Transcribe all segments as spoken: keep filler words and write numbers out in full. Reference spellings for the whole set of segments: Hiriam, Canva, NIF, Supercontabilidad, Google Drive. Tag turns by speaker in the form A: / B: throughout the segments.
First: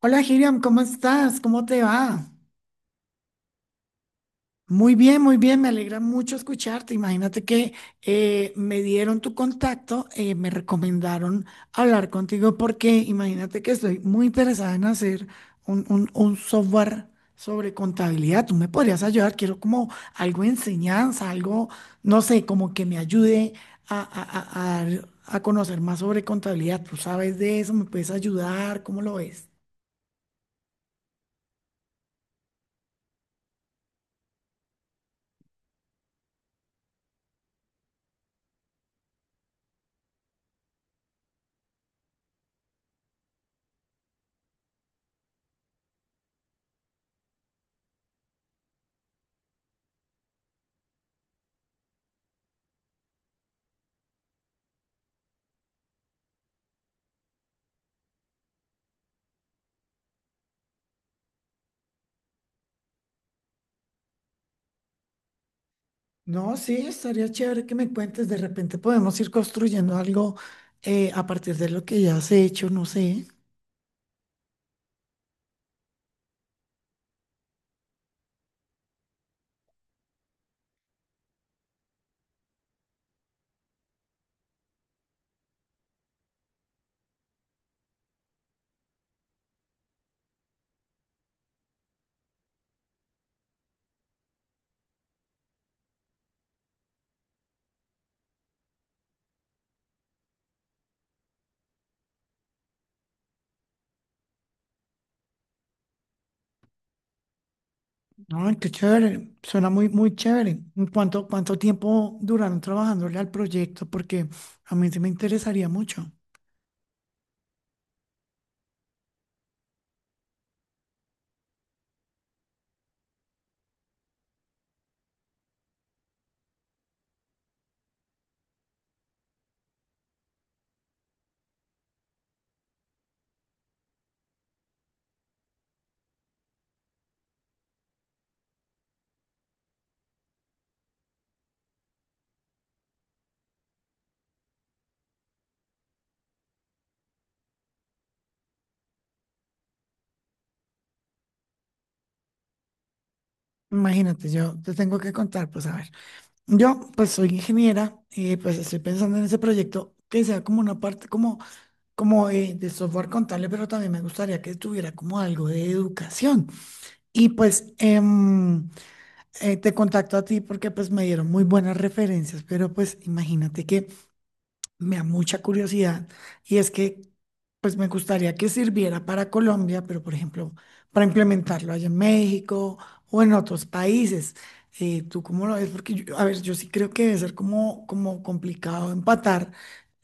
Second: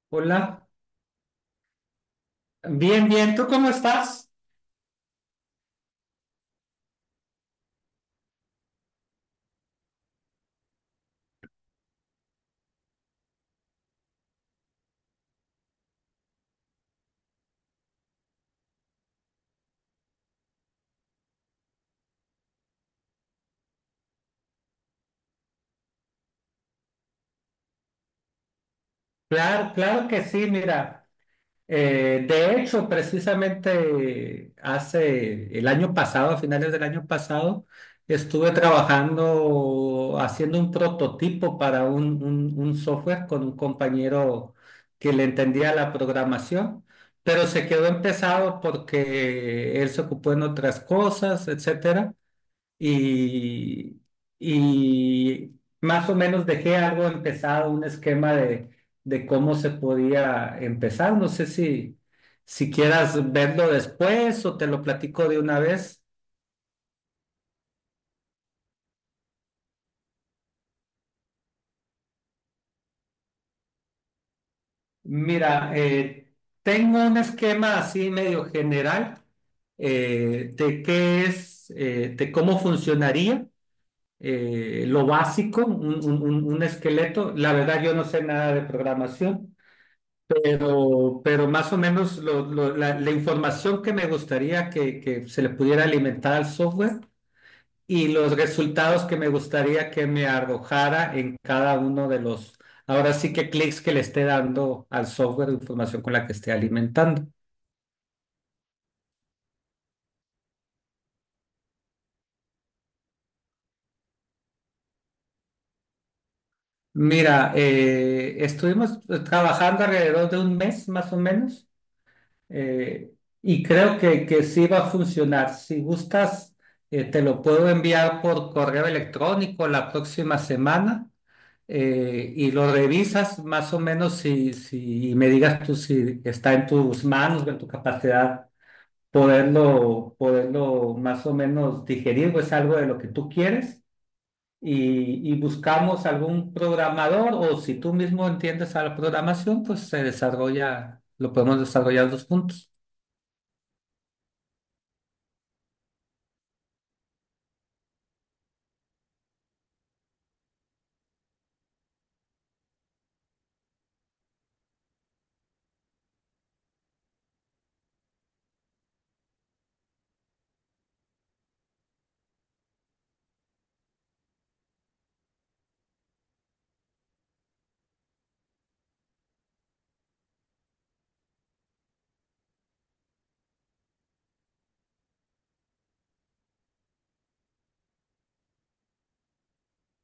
A: Hola, Hiriam,
B: Hola,
A: ¿cómo estás? ¿Cómo te va?
B: bien, bien, ¿tú cómo estás?
A: Muy bien, muy bien, me alegra mucho escucharte. Imagínate que eh, me dieron tu contacto, eh, me recomendaron hablar contigo porque imagínate que estoy muy interesada en hacer un, un- un software sobre contabilidad. Tú me podrías ayudar, quiero como algo de enseñanza, algo, no sé, como que me ayude a, a a- a dar a conocer más sobre contabilidad. ¿Tú sabes de eso? ¿Me puedes ayudar? ¿Cómo lo ves?
B: Claro, claro que sí, mira, eh, de hecho, precisamente hace el año pasado, a finales del año pasado, estuve trabajando haciendo un prototipo para un, un, un software con un compañero que le entendía la programación, pero se quedó empezado porque él se ocupó en otras cosas, etcétera. y, y más o menos dejé algo empezado, un esquema de, de cómo se podía empezar. No sé si, si quieras verlo después o te lo platico de una vez.
A: No, sí, estaría chévere que me cuentes. De repente podemos ir construyendo algo eh, a partir de lo que ya has hecho, no sé.
B: Mira, eh, tengo un esquema así medio general, eh, de qué es, eh, de cómo funcionaría. Eh, lo básico, un, un un- un esqueleto. La verdad, yo no sé nada de programación. Pero, pero más o menos lo- lo- la, la información que me gustaría que, que se le pudiera alimentar al software y los resultados que me gustaría que me arrojara en cada uno de los, ahora sí que clics que le esté dando al software de información con la que esté alimentando.
A: No, qué chévere. Suena muy, muy chévere. ¿En ¿Cuánto, cuánto tiempo duraron trabajándole al proyecto? Porque a mí sí me interesaría mucho.
B: Mira, eh, estuvimos trabajando alrededor de un mes más o menos. Eh, y creo que, que sí va a funcionar. Si gustas, eh, te lo puedo enviar por correo electrónico la próxima semana, eh, y lo revisas más o menos si, si y me digas tú si está en tus manos, en tu capacidad poderlo, poderlo más o menos digerir o es algo de lo que tú quieres. Y, y buscamos algún programador o si tú mismo entiendes a la programación, pues se desarrolla, lo podemos desarrollar dos puntos.
A: Imagínate, yo te tengo que contar, pues a ver. Yo, pues soy ingeniera y pues estoy pensando en ese proyecto que sea como una parte como, como eh, de software contable, pero también me gustaría que tuviera como algo de educación. Y pues... em, eh, te contacto a ti porque pues me dieron muy buenas referencias, pero pues imagínate que me da mucha curiosidad y es que pues me gustaría que sirviera para Colombia, pero, por ejemplo, para implementarlo allá en México o en otros países. Eh, ¿tú cómo lo ves? Porque yo- a ver, yo sí creo que debe ser como, como complicado empatar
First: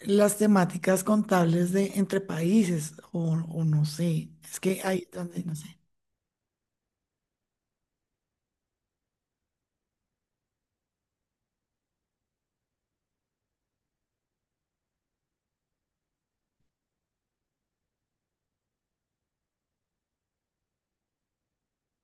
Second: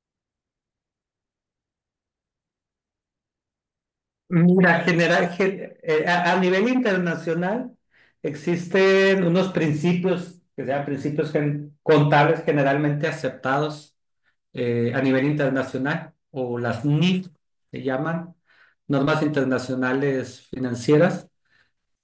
A: las temáticas contables de entre países o, o no sé, es que
B: Mira,
A: ahí es
B: general,
A: donde no
B: gen-
A: sé.
B: eh, a, a nivel internacional existen unos principios, que sean principios gen- contables generalmente aceptados eh, a nivel internacional, o las N I F se llaman, normas internacionales financieras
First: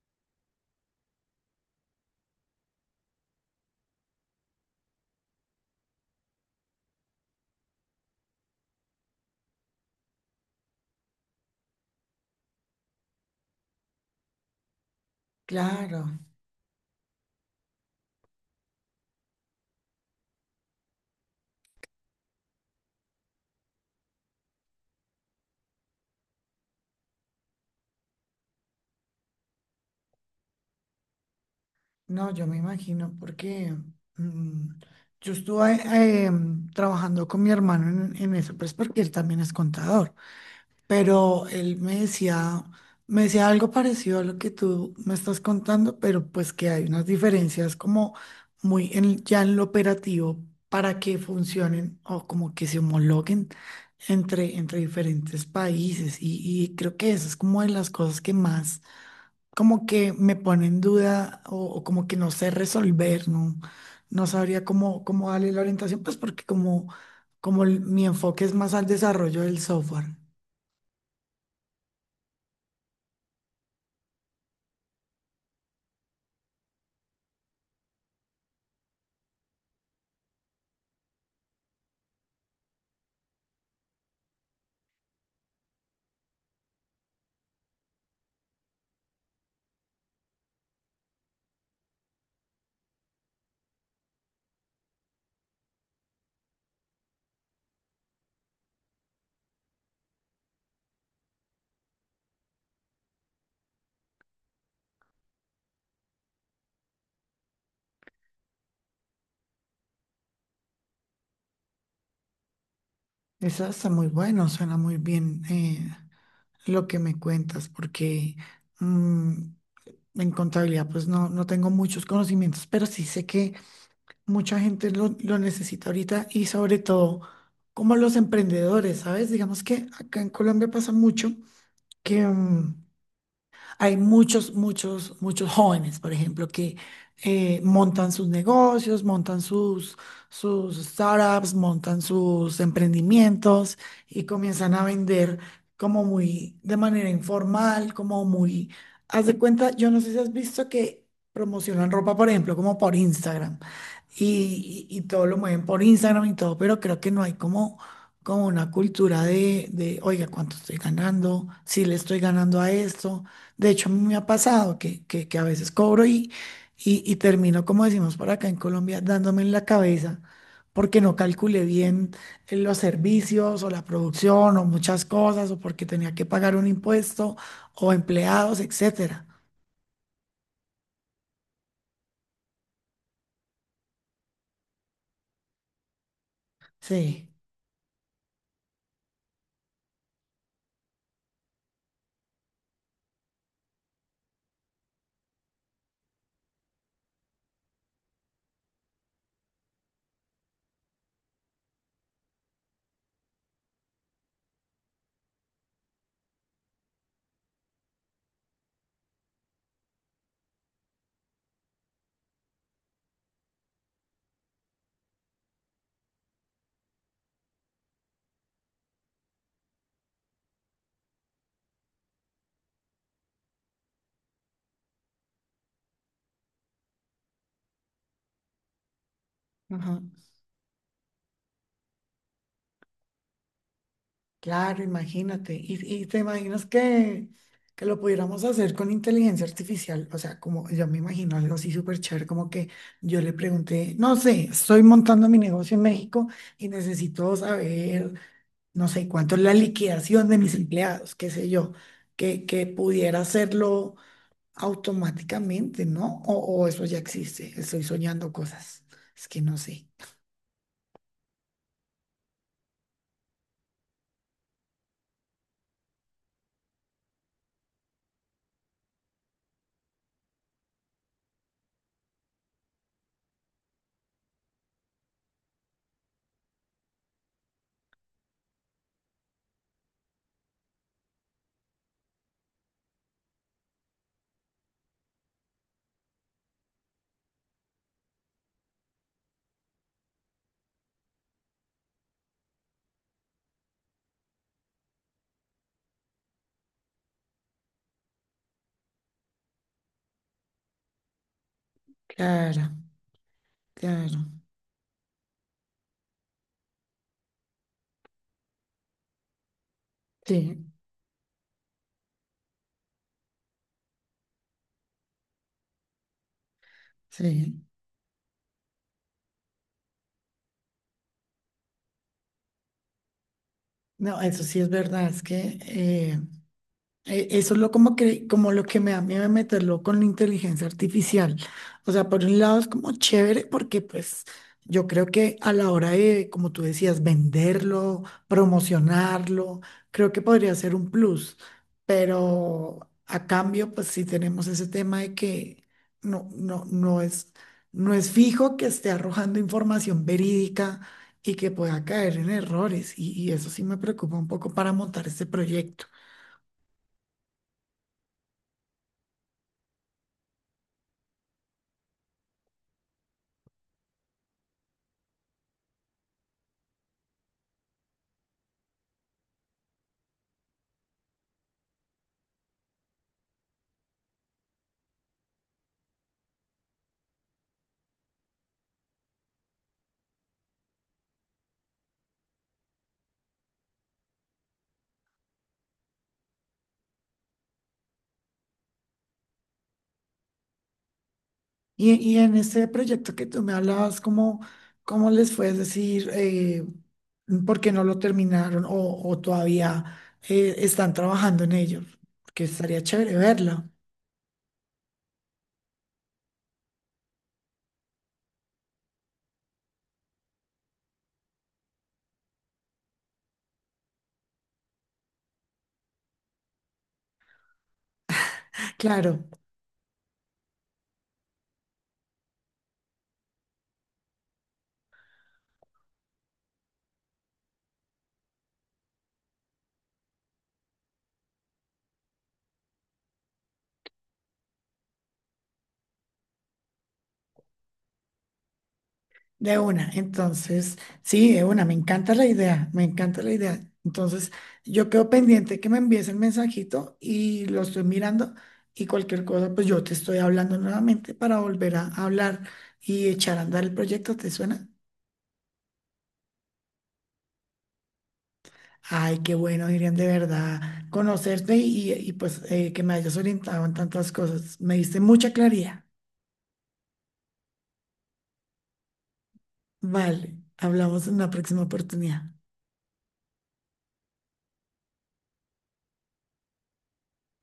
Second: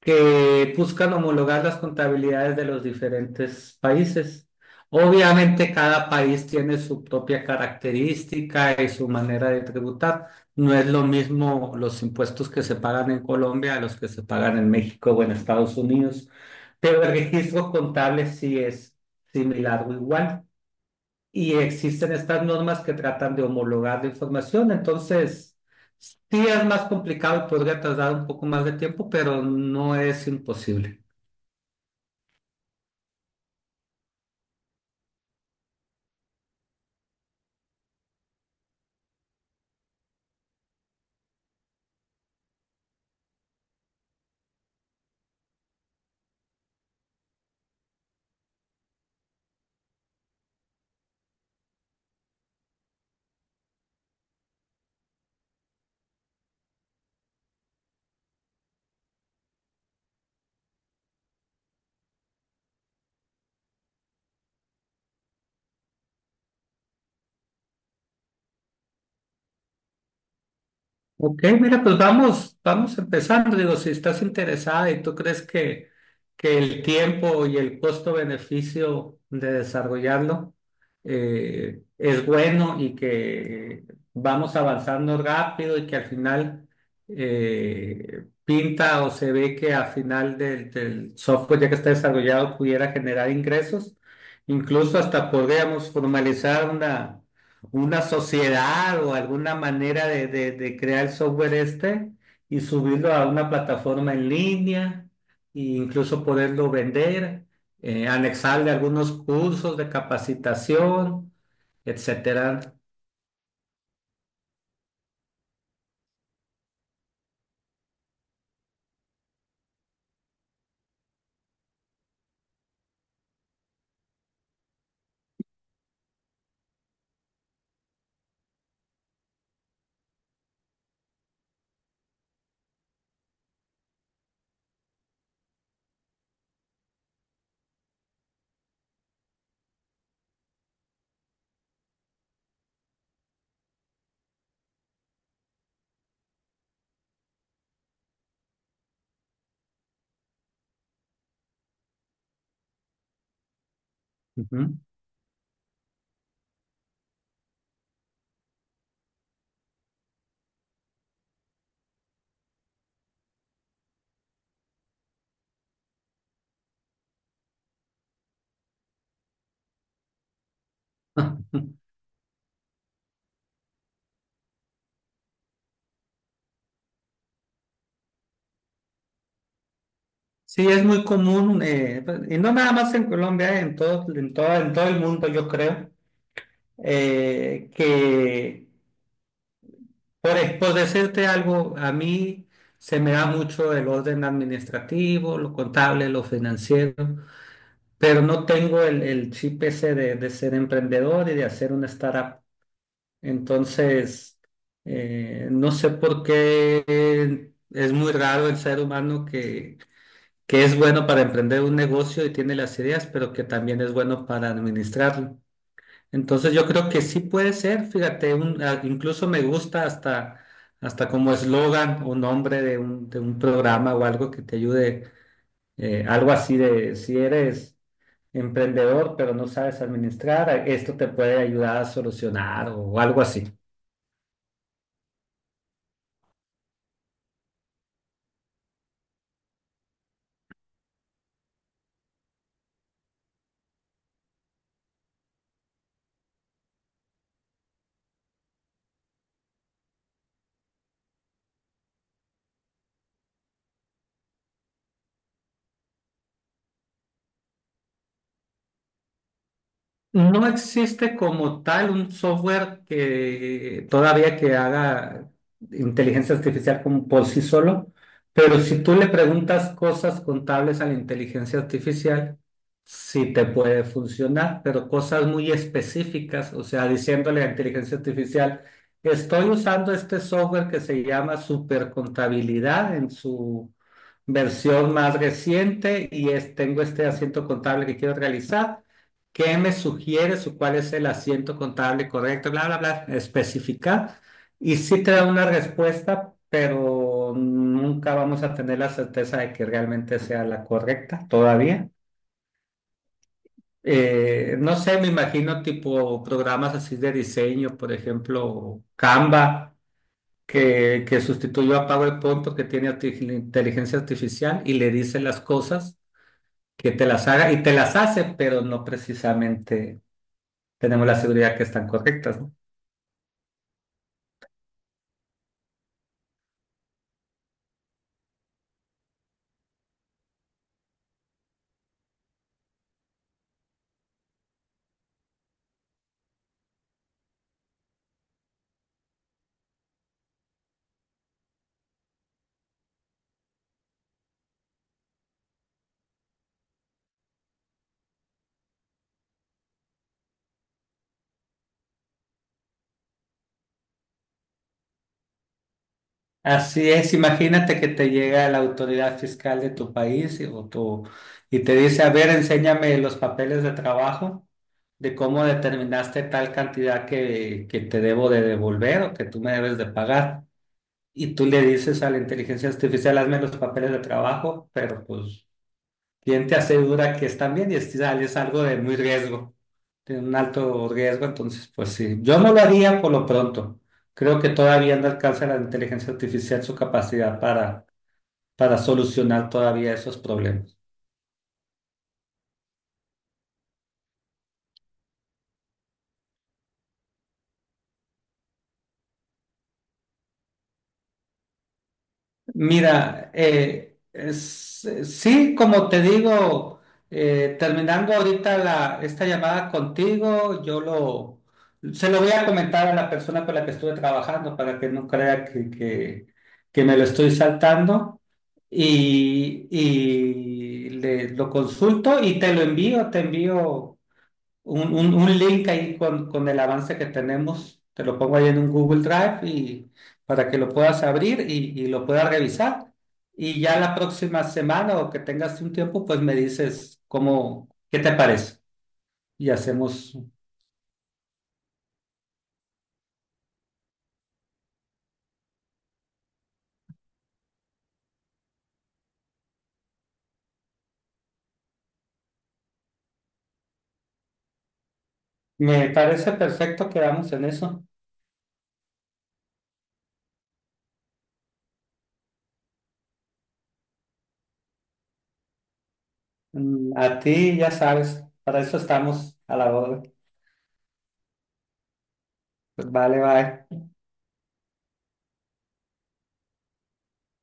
B: que buscan homologar las contabilidades de los diferentes países. Obviamente cada país tiene su propia característica y su manera de tributar. No es lo mismo los impuestos que se pagan en Colombia a los que se pagan en México o en Estados
A: Claro.
B: Unidos, pero el registro contable sí es similar o igual y existen estas normas que tratan de homologar la información. Entonces, sí es más complicado y podría tardar un poco más de tiempo, pero no es imposible.
A: No, yo me imagino porque mm, yo estuve eh, mm, trabajando con mi hermano en, en eso, pues porque él también es contador, pero él me decía, me decía algo parecido a lo que tú me estás contando, pero pues que hay unas diferencias como muy en- ya en lo operativo para que funcionen o como que se homologuen entre, entre diferentes países y, y creo que eso es como de las cosas que más como que me pone en duda o, o como que no sé resolver, no, no sabría cómo, cómo darle la orientación, pues porque como, como el- mi enfoque es más al desarrollo del software.
B: Ok, mira, pues vamos, vamos empezando. Digo, si estás interesada y tú crees que, que el tiempo y el costo-beneficio de desarrollarlo eh, es bueno y que vamos avanzando rápido y que al final eh, pinta o se ve que al final del, del software ya que está desarrollado pudiera generar ingresos, incluso hasta podríamos formalizar una una sociedad o alguna manera de, de- de crear el software este y subirlo a una plataforma en línea e incluso poderlo vender, eh, anexarle algunos cursos de capacitación, etcétera.
A: Eso está muy bueno, suena muy bien, eh, lo que me cuentas, porque mm, en contabilidad pues no, no tengo muchos conocimientos, pero sí sé que mucha gente lo, lo necesita ahorita y sobre todo como los emprendedores, ¿sabes? Digamos que acá en Colombia pasa mucho que... mm, hay muchos, muchos, muchos jóvenes, por ejemplo, que eh, montan sus negocios, montan sus, sus startups, montan sus emprendimientos y comienzan a vender como muy de manera informal, como muy... Haz de cuenta, yo no sé si has visto que promocionan ropa, por ejemplo, como por Instagram
B: Ujú.
A: y, y- y todo lo mueven por Instagram y todo, pero creo que no hay como como una cultura de, de, oiga, ¿cuánto estoy ganando? Si le estoy ganando a esto. De hecho, a mí me ha pasado que, que, que a veces cobro y, y, y termino, como decimos por acá en Colombia, dándome en la cabeza porque no calculé bien eh, los servicios o la producción o muchas cosas o porque tenía que pagar un impuesto o empleados, etcétera.
B: Sí, es muy común, eh, y no nada más en Colombia, en todo, en todo, en todo el mundo, yo creo,
A: Sí.
B: eh, que Por, e, por decirte algo, a mí se me da mucho el orden administrativo, lo contable, lo financiero, pero no tengo el, el chip ese de, de ser emprendedor y de hacer una startup. Entonces, eh, no sé por qué es muy raro el ser humano que, que es bueno para emprender un negocio y tiene las ideas, pero que también es bueno para administrarlo. Entonces yo creo que sí puede ser, fíjate, un- a- incluso me gusta hasta, hasta como eslogan o nombre de un, de un programa o algo que te ayude, eh, algo así de si eres emprendedor pero no sabes
A: Ajá.
B: administrar, esto te puede ayudar a solucionar o algo así.
A: Claro, imagínate. Y, y te imaginas que, que lo pudiéramos hacer con inteligencia artificial. O sea, como yo me imagino algo así súper chévere, como que yo le pregunté, no sé, estoy montando mi negocio en México y necesito saber, no sé, cuánto es la liquidación de mis empleados, qué sé yo, que, que pudiera hacerlo automáticamente, ¿no? O, o eso ya existe, estoy soñando cosas. Es que no sé.
B: No existe como tal un software que todavía que haga inteligencia artificial como por sí solo, pero si tú le preguntas cosas contables a la inteligencia artificial, sí te puede funcionar, pero cosas muy específicas, o sea, diciéndole a la inteligencia artificial, estoy usando este software que se llama Supercontabilidad en su versión más reciente y es, tengo este asiento contable que quiero realizar. ¿Qué me sugieres o cuál es el asiento contable correcto? Bla, bla, bla, especificar. Y sí te da una respuesta, pero nunca vamos a tener la certeza de que realmente sea la correcta todavía.
A: Claro, claro.
B: Eh, no sé, me imagino tipo programas así de diseño, por ejemplo, Canva,
A: Sí,
B: que, que sustituyó a PowerPoint porque tiene arti- inteligencia artificial y le dice las cosas que te las haga y
A: sí.
B: te las hace, pero no precisamente tenemos la seguridad que están correctas, ¿no?
A: No, eso sí es verdad, es que eh, eh, eso es lo como que, como lo que me da miedo de meterlo con la inteligencia artificial. O sea, por un lado es como chévere porque pues yo creo que a la hora de, como tú decías, venderlo, promocionarlo, creo que podría ser un plus. Pero a cambio, pues sí tenemos ese tema de que no, no, no es, no es fijo que esté arrojando información verídica y que pueda caer en errores. Y, y eso sí me preocupa un poco para montar este proyecto.
B: Así es, imagínate que te llega la autoridad fiscal de tu país y, o tu- y te dice, a ver, enséñame los papeles de trabajo de cómo determinaste tal cantidad que, que te debo de devolver o que tú me debes de pagar. Y tú le dices a la inteligencia artificial, hazme los papeles de trabajo, pero pues ¿quién te asegura que están bien? Y es, es algo de muy riesgo, de un alto riesgo. Entonces, pues sí, yo no lo haría por lo pronto. Creo que todavía no alcanza la inteligencia artificial su capacidad para, para solucionar todavía esos problemas.
A: Y, y en ese proyecto que tú me hablabas, ¿cómo, cómo les fue? Decir, eh, ¿por qué no lo terminaron o, o todavía eh, están trabajando en ello? Porque estaría chévere
B: Mira,
A: verlo.
B: eh, es- eh, sí, como te digo, eh, terminando ahorita la, esta llamada contigo, yo lo, se lo voy a comentar a la persona con la que estuve trabajando para que no crea que, que, que me lo estoy saltando
A: Claro,
B: y, y le, lo consulto y te lo envío, te envío un, un- un link ahí con, con el avance que tenemos. Te lo pongo ahí en un Google Drive y para que lo puedas abrir y, y lo puedas revisar. Y ya la próxima semana o que tengas un tiempo, pues me dices cómo, qué te parece. Y
A: de una.
B: hacemos.
A: Entonces, sí, de una. Me encanta la idea, me encanta la idea. Entonces, yo quedo pendiente que me envíes el mensajito y lo estoy mirando y cualquier cosa, pues yo te estoy hablando nuevamente para volver a hablar y echar a andar el proyecto. ¿Te suena?
B: Me parece perfecto, quedamos en eso.
A: Ay, qué bueno, Irian, de verdad, conocerte y, y, pues eh, que me hayas orientado en tantas cosas. Me diste mucha claridad.
B: Mm, a ti ya sabes, para eso estamos a la orden.
A: Vale, hablamos en la próxima oportunidad.
B: Pues vale, bye.